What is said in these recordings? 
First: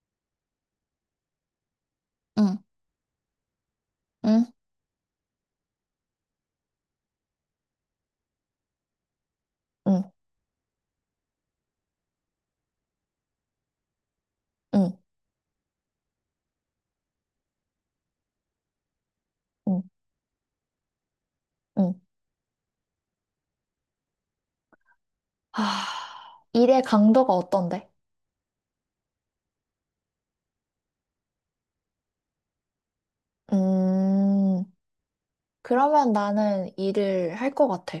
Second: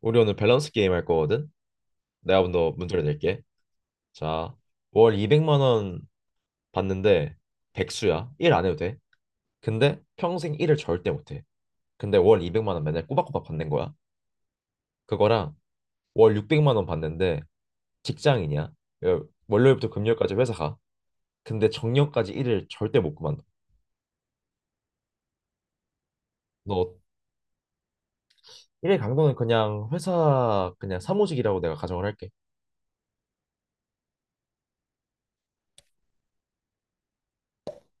우리 오늘 밸런스 게임 할 거거든? 내가 응, 먼저 문제를 낼게. 응, 자, 월 200만 원 받는데 백수야. 일 안 해도 돼. 근데 응, 평생 일을 절대 못 해. 근데 월 200만 원 맨날 꼬박꼬박 받는 거야. 응, 그거랑 월 600만 원 받는데 직장인이야. 응, 월요일부터 금요일까지 회사 가. 근데 응. 정년까지 일을 절대 못 그만둬. 하, 일의 너 강도가 어떤데? 일의 강도는 그냥 회사 그냥 사무직이라고 내가 가정을 할게. 음, 그러면 나는 일을 할 것 같아.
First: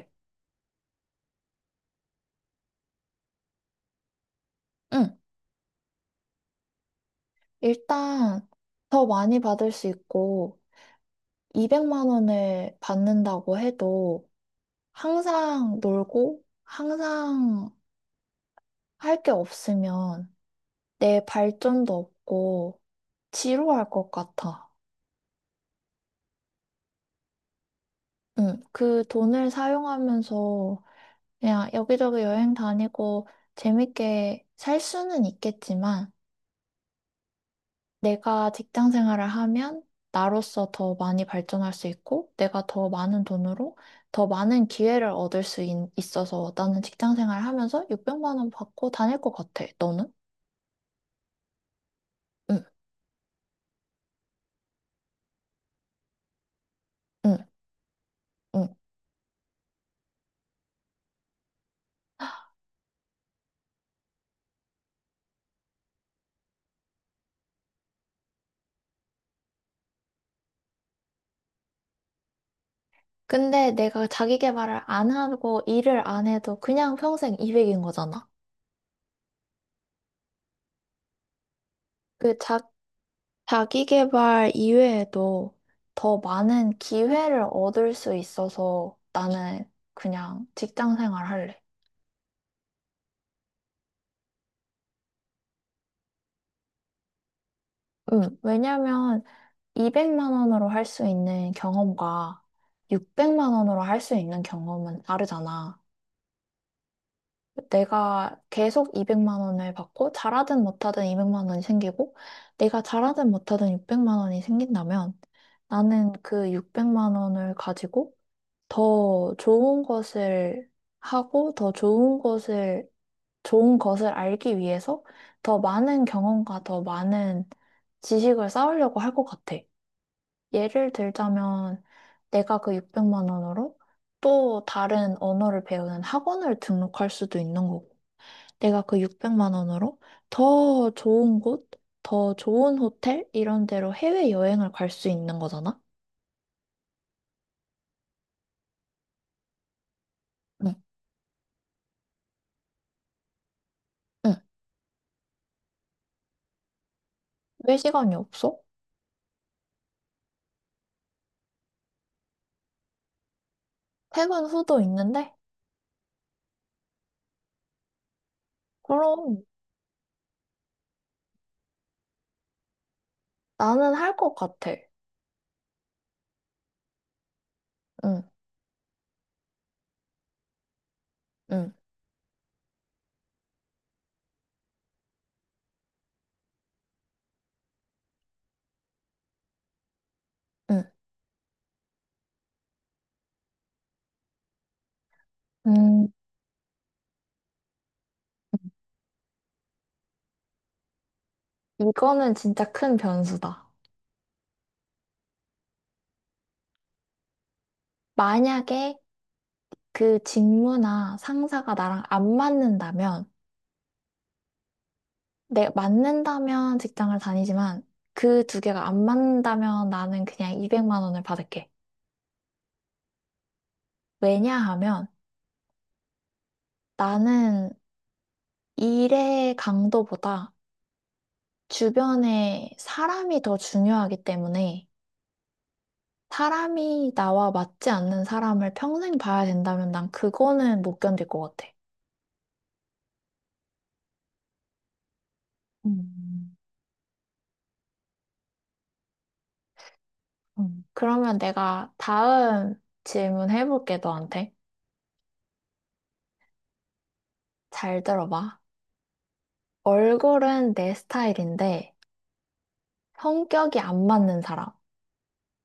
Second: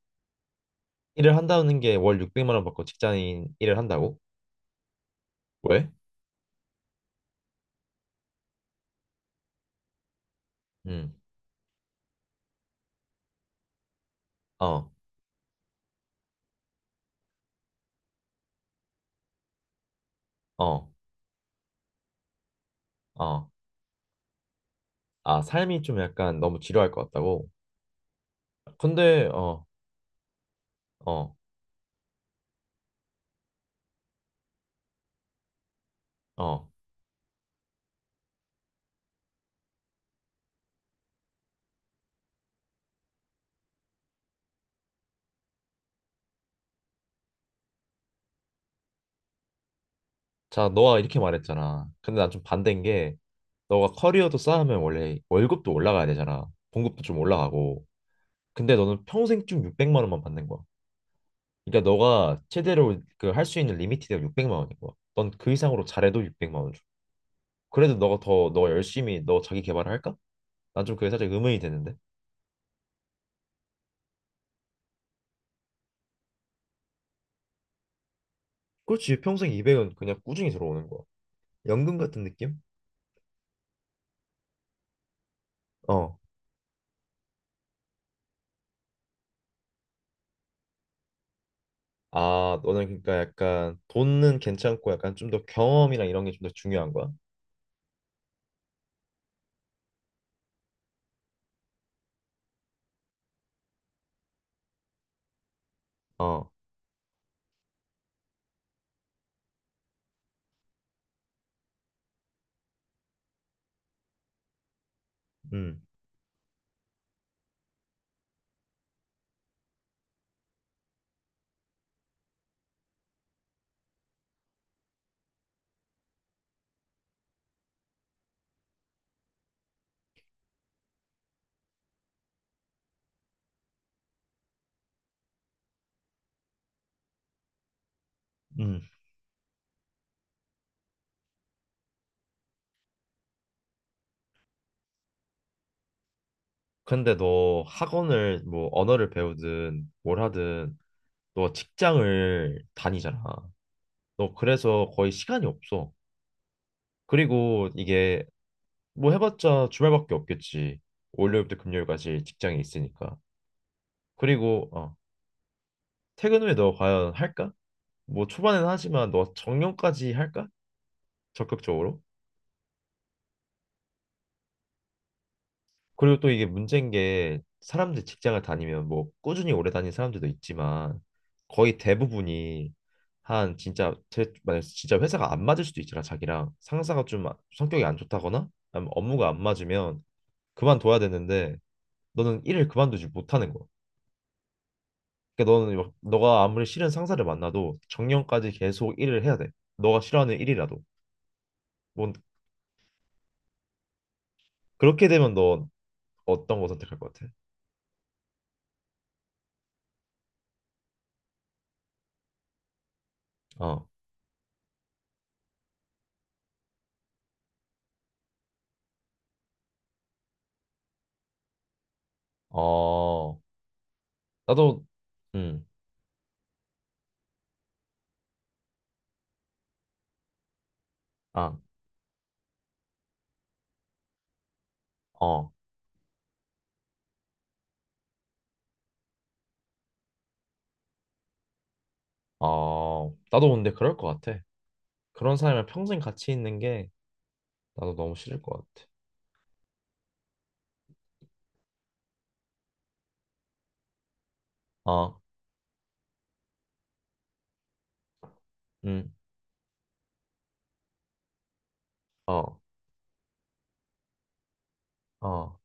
일을 한다는 게 월 600만 원 받고 직장인 일을 한다고? 응. 왜? 일단 더 많이 받을 수 있고 응. 200만 원을 받는다고 해도 어. 항상 놀고 항상 할 게 없으면 어. 내 발전도 없고 어, 지루할 것 같아. 아, 삶이 좀 약간 너무 지루할 것 같다고? 응, 그 근데, 돈을 어, 사용하면서 어, 그냥 여기저기 여행 다니고 재밌게 살 수는 있겠지만 어. 내가 직장 생활을 하면 나로서 더 많이 발전할 수 있고 내가 더 많은 돈으로 더 많은 기회를 얻을 수 있어서 나는 직장 생활 하면서 600만 원 받고 다닐 것 같아. 너는? 자, 너가 이렇게 말했잖아. 근데 난 좀 응, 반대인 게, 너가 커리어도 쌓으면 원래 월급도 올라가야 되잖아. 봉급도 좀 응, 올라가고. 응. 근데 너는 평생 쭉 600만 원만 받는 거야. 그러니까 너가 최대로 그 할 수 있는 리미티드가 600만 원인 거야. 넌 그 이상으로 잘해도 600만 원 줘. 그래도 너가 더, 너 열심히 너 자기 개발을 할까? 난 좀 그게 살짝 의문이 되는데. 근데 내가 자기 개발을 안 하고 일을 안 해도 그냥 평생 200인 거잖아. 그렇지, 평생 200은 그냥 꾸준히 들어오는 거야. 연금 같은 그 자, 느낌? 자기계발 이외에도 더 어. 많은 기회를 얻을 수 있어서 나는 그냥 직장 생활 할래. 아, 너는 그러니까 약간 돈은 괜찮고 약간 좀 더 경험이랑 이런 게 좀 더 중요한 거야? 응. 왜냐면 200만 원으로 할 수 있는 경험과 600만 원으로 할 수 있는 경험은 다르잖아. 어, 내가 계속 200만 원을 받고 잘하든 못하든 200만 원이 생기고 내가 잘하든 못하든 600만 원이 생긴다면 음, 나는 그 600만 원을 가지고 더 좋은 것을 하고 더 좋은 것을 좋은 것을 알기 위해서 더 많은 경험과 더 많은 지식을 쌓으려고 할 것 같아. 예를 들자면 내가 그 600만 원으로 또 다른 언어를 배우는 학원을 등록할 수도 있는 거고, 음. 내가 그 600만 원으로 더 좋은 곳, 더 좋은 호텔 이런 데로 해외 여행을 갈 수 있는 거잖아. 근데 너 학원을 뭐 언어를 배우든 뭘 응, 하든 너 직장을 다니잖아. 너 응. 그래서 거의 시간이 없어. 그리고 왜 시간이 이게 없어? 뭐 해봤자 주말밖에 없겠지. 월요일부터 금요일까지 직장이 있으니까. 퇴근 그리고 후도 있는데 퇴근 후에 너 과연 할까? 뭐 초반에는 하지만 너 그럼 정년까지 할까? 적극적으로? 나는 할 것 같아. 그리고 또 이게 문제인 게 사람들 응, 직장을 다니면 뭐 꾸준히 오래 다닌 사람들도 있지만 응, 거의 대부분이 한 진짜 제 만약 진짜 회사가 안 맞을 수도 있잖아. 자기랑 상사가 좀 아, 성격이 안 좋다거나 아니면 업무가 안 맞으면 응. 그만둬야 되는데 너는 일을 그만두지 못하는 거야. 그러니까 너는 음, 너가 아무리 싫은 상사를 만나도 정년까지 계속 일을 해야 돼. 너가 싫어하는 일이라도. 뭔 이거는 진짜 큰 변수다. 그렇게 되면 너 어떤 거 선택할 것 같아? 만약에 그 직무나 상사가 나랑 안 맞는다면, 어. 내 맞는다면 직장을 다니지만 그 두 개가 안 맞는다면 나는 그냥 200만 원을 받을게. 어. 나도 왜냐하면 음. 나는 일의 강도보다 아. 주변에 사람이 더 중요하기 때문에 어, 사람이 나와 맞지 않는 사람을 평생 봐야 된다면 난 그거는 못 견딜 것 같아. 어, 나도 근데 그럴 것 같아. 그런 사람이랑 평생 같이 음, 있는 게 나도 너무 싫을 것 같아. 그러면 내가 다음 질문 해볼게, 너한테. 어, 잘 들어봐. 음, 얼굴은 내 스타일인데 어, 성격이 안 맞는 사람. 어,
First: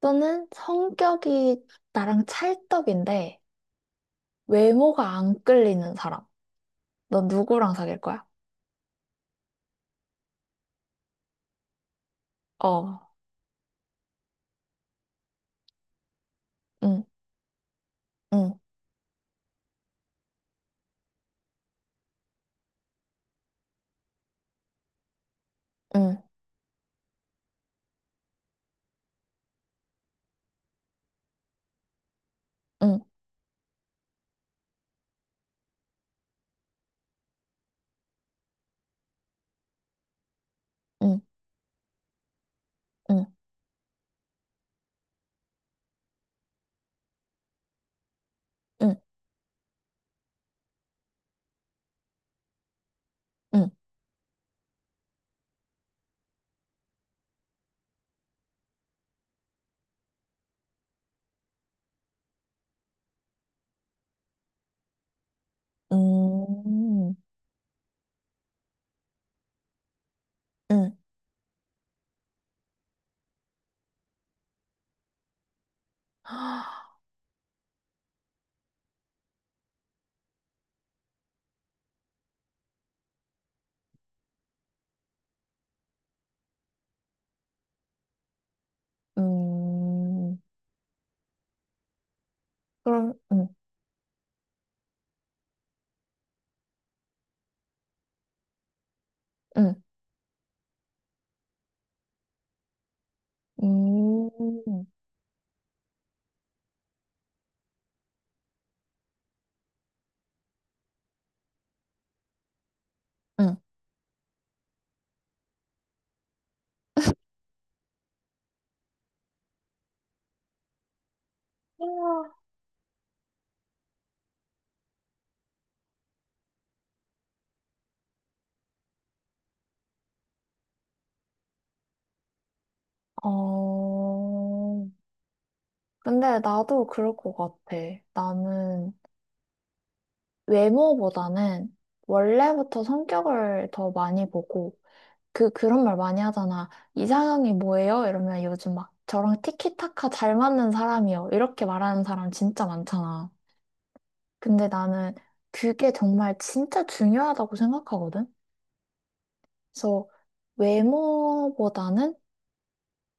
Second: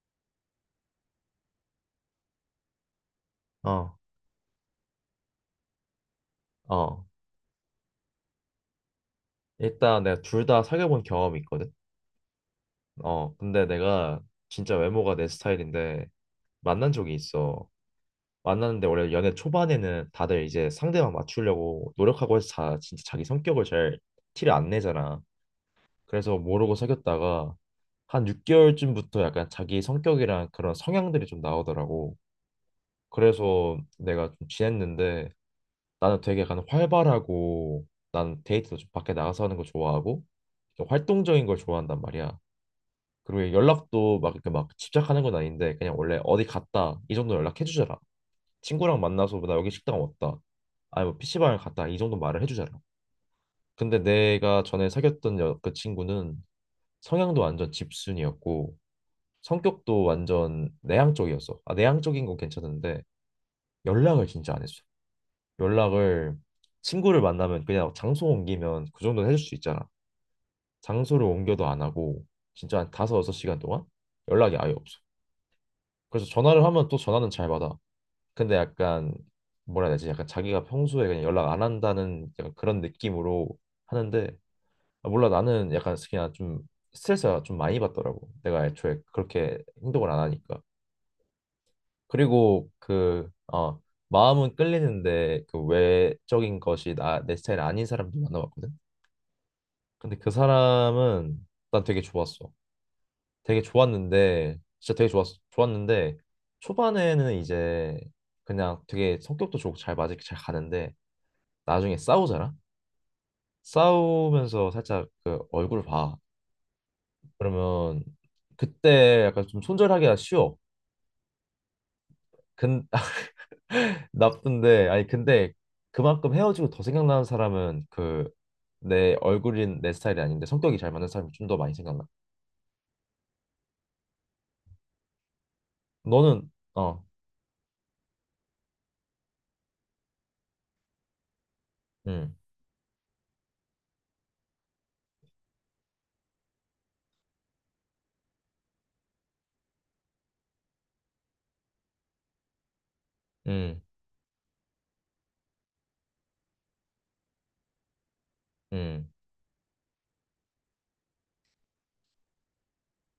또는 성격이 나랑 찰떡인데 어, 외모가 안 끌리는 사람. 어. 너 누구랑 사귈 거야? 일단 내가 둘 다 사귀어본 경험이 있거든. 어, 근데 내가 진짜 외모가 내 스타일인데 만난 응, 적이 있어. 응, 만났는데 원래 연애 초반에는 다들 이제 상대방 맞추려고 노력하고 해서 자, 진짜 자기 성격을 잘 티를 안 내잖아. 응, 그래서 모르고 사귀었다가 한 6개월쯤부터 약간 자기 성격이랑 그런 성향들이 좀 나오더라고. 응, 그래서 내가 좀 지냈는데 나는 되게 약간 활발하고 난 데이트도 좀 밖에 나가서 하는 거 좋아하고 좀 응, 활동적인 걸 좋아한단 말이야. 응, 그리고 연락도 막 이렇게 막 집착하는 건 아닌데 그냥 원래 어디 갔다 이 정도 연락해 주잖아. 응, 친구랑 만나서 나 여기 식당 왔다. 아니 뭐 PC방을 갔다 이 정도 말을 해 주잖아. 응, 응, 근데 내가 전에 사귀었던 그 친구는 성향도 완전 집순이었고 성격도 완전 내향적이었어. 아, 내향적인 건 괜찮은데 연락을 진짜 안 했어. 연락을 응, 친구를 만나면 그냥 장소 옮기면 그 정도는 해줄 수 있잖아. 응. 장소를 옮겨도 안 하고 진짜 한 다섯 여섯 시간 동안 연락이 아예 없어. 그래서 전화를 하면 또 전화는 잘 받아. 근데 약간 뭐라 해야 되지? 약간 자기가 평소에 그냥 연락 안 한다는 약간 그런 느낌으로 하는데 아, 몰라. 나는 약간 그냥 좀 스트레스가 좀 많이 받더라고. 내가 애초에 그렇게 행동을 안 음, 하니까. 그리고 그럼, 그 음, 마음은 끌리는데 그 외적인 것이 나 내 스타일 아닌 사람도 만나봤거든. 음, 근데 그 사람은 난 되게 좋았어. 되게 좋았는데 음, 진짜 되게 좋았는데 초반에는 이제 그냥 되게 성격도 좋고 잘 맞을 게잘 가는데 나중에 싸우잖아. 음. 싸우면서 살짝 그 얼굴 봐. 그러면 그때 약간 좀 손절하기가 쉬워. 근 나쁜데 아니 근데 그만큼 헤어지고 더 생각나는 사람은 그 내 얼굴인 내 스타일이 아닌데 성격이 잘 맞는 사람이 좀 더 많이 생각나. 어, 근데 너는 나도 어, 그럴 것 같아. 나는 외모보다는 음, 원래부터 성격을 더 많이 보고, 그런 말 많이 하잖아. 이상형이 뭐예요? 이러면 요즘 막 저랑 티키타카 잘 맞는 사람이요. 이렇게 말하는 사람 진짜 많잖아. 음, 근데 나는 그게 정말 진짜 중요하다고 생각하거든? 음. 그래서 외모보다는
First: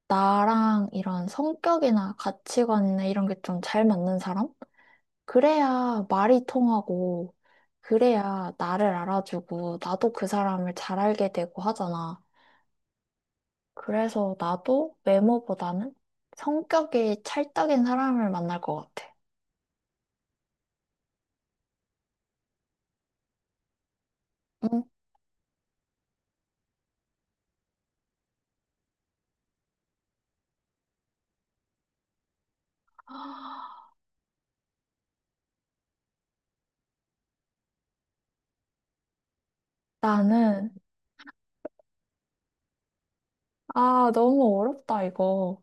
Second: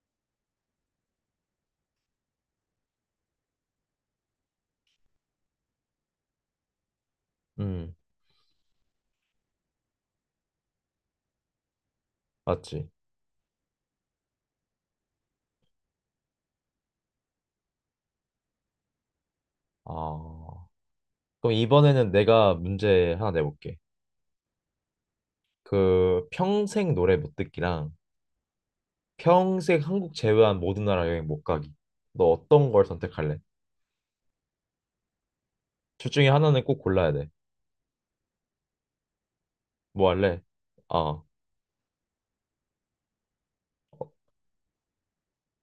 나랑 이런 성격이나 가치관이나 이런 게 좀 잘 맞는 사람? 그래야 말이 통하고, 음, 그래야 나를 알아주고, 나도 그 사람을 잘 알게 되고 하잖아. 맞지. 그래서 나도 외모보다는 성격이 찰떡인 사람을 만날 것 같아. 아, 그럼 이번에는 내가 문제 하나 내볼게. 응? 그 평생 노래 못 듣기랑 평생 한국 제외한 모든 나라 여행 못 가기. 너 어떤 걸 선택할래? 둘 중에 하나는 꼭 골라야 돼. 뭐 할래? 나는, 어, 아, 너무 어렵다, 이거.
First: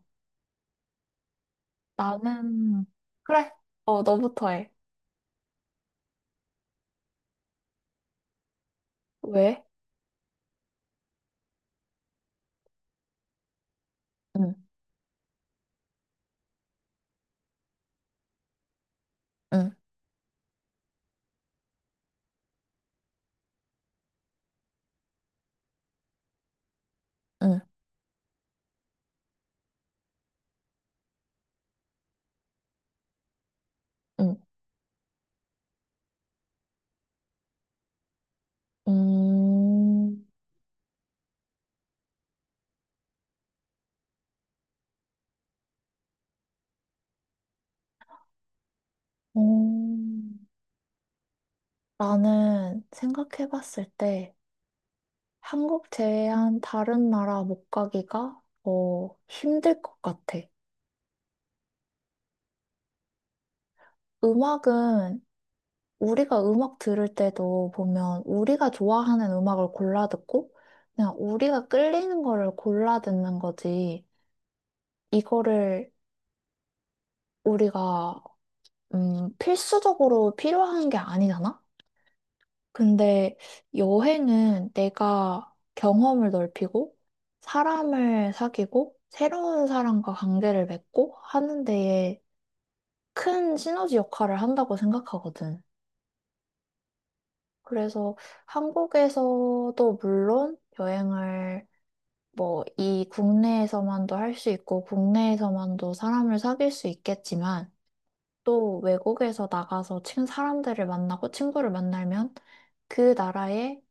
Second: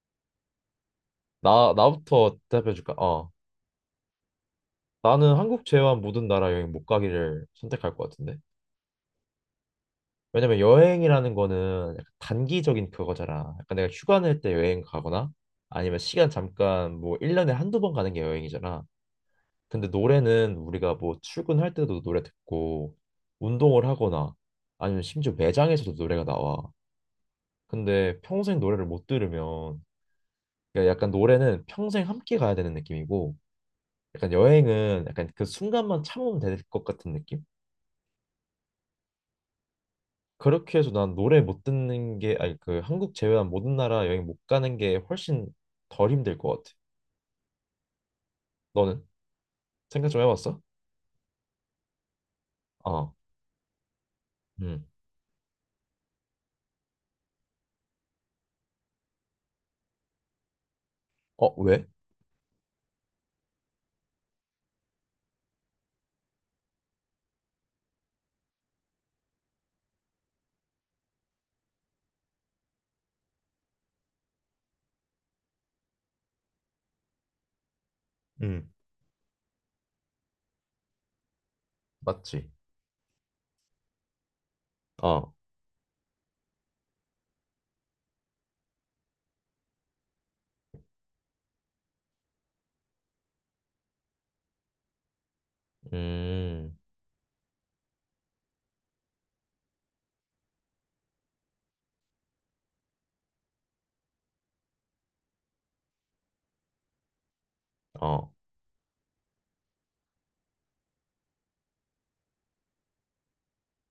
나 나부터 대답해 나는, 줄까? 어, 그래, 어, 너부터 해. 나는 한국 제외한 모든 나라 여행 못 가기를 선택할 것 같은데. 왜? 왜냐면 여행이라는 거는 약간 단기적인 그거잖아. 약간 내가 휴가 낼 때 응, 여행 가거나 아니면 시간 잠깐 뭐 1년에 한두 번 가는 게 여행이잖아. 응, 근데 노래는 우리가 뭐 출근할 때도 노래 듣고 운동을 하거나 아니면 심지어 매장에서도 노래가 나와. 응. 근데 평생 노래를 못 들으면 그러니까 약간 노래는 평생 함께 가야 되는 느낌이고 약간 응. 여행은 약간 그 순간만 참으면 될 것 같은 느낌? 음, 그렇게 해서 난 노래 못 듣는 게 아니 그 한국 제외한 모든 나라 여행 못 가는 게 훨씬 덜 힘들 것 같아. 너는 생각 좀 음. 해봤어? 나는 어, 생각해봤을 때 음, 한국 제외한 다른 나라 못 가기가 어, 힘들 것 같아. 어 왜? 음악은 우리가 음악 들을 때도 보면 우리가 좋아하는 음악을 골라 듣고 그냥 우리가 끌리는 거를 골라 듣는 거지. 이거를 우리가 음, 필수적으로 필요한 게 아니잖아? 맞지. 근데 여행은 어, 내가 경험을 넓히고 사람을 사귀고 새로운 사람과 관계를 맺고 하는 데에 큰 시너지 역할을 한다고 생각하거든. 음, 그래서 한국에서도 물론 여행을 뭐 이 국내에서만도 할 수 있고 국내에서만도 사람을 사귈 수 있겠지만 어. 또 외국에서 나가서 친 사람들을 만나고 친구를 만나면 그 나라의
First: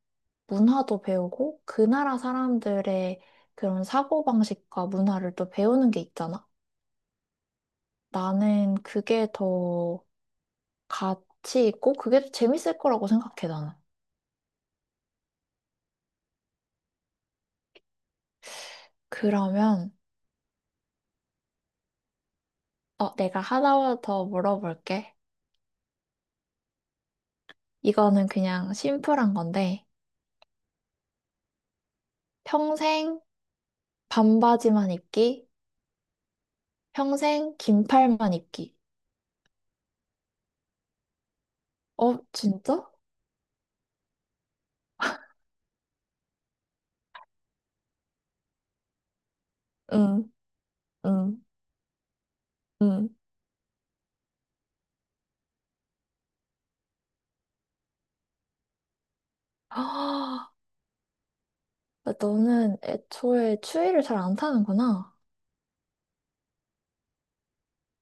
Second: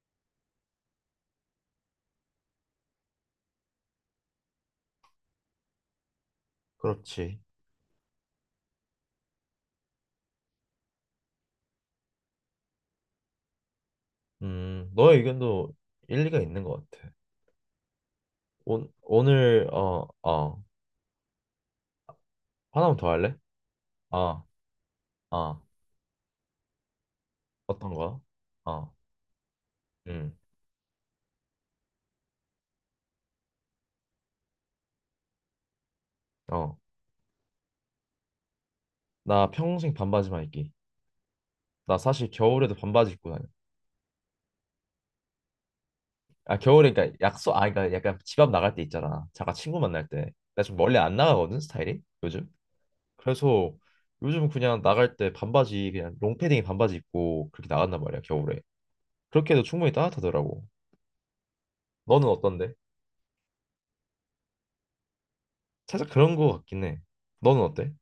문화도 배우고 그 나라 사람들의 그런 사고방식과 문화를 또 배우는 게 있잖아. 그렇지. 나는 그게 더 가치 있고 그게 더 재밌을 거라고 생각해, 나는. 너의 의견도 일리가 있는 것 같아. 오, 오늘 그러면 하나만 더 어, 할래? 내가 하나 더 아, 물어볼게. 아, 어떤 거야? 이거는 그냥 어 심플한 건데 음, 평생 반바지만 입기, 어, 평생 긴팔만 입기. 나 평생 반바지만 입기. 나 어, 사실 겨울에도 진짜? 반바지 입고 다녀. 아, 겨울에 그러니까 그러니까 약간 집 앞 나갈 때 있잖아. 잠깐 친구 만날 때. 응, 나 좀 멀리 안 응, 나가거든 스타일이 요즘. 응. 그래서 요즘 그냥 나갈 때 반바지 그냥 롱패딩에 반바지 입고 그렇게 나간단 말이야 겨울에. 그렇게 해도 충분히 아, 따뜻하더라고. 너는 어떤데? 너는 애초에 추위를 잘 안 타는구나. 살짝 그런 거 같긴 해. 너는 어때?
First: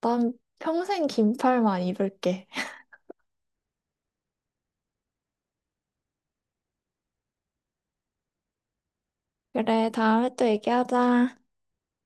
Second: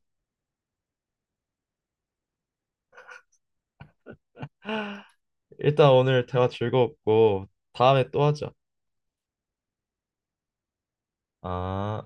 난 평생 긴팔만 입을게. 일단 오늘 대화 즐거웠고 다음에 또 하자. 그래, 다음에 또 얘기하자. 아.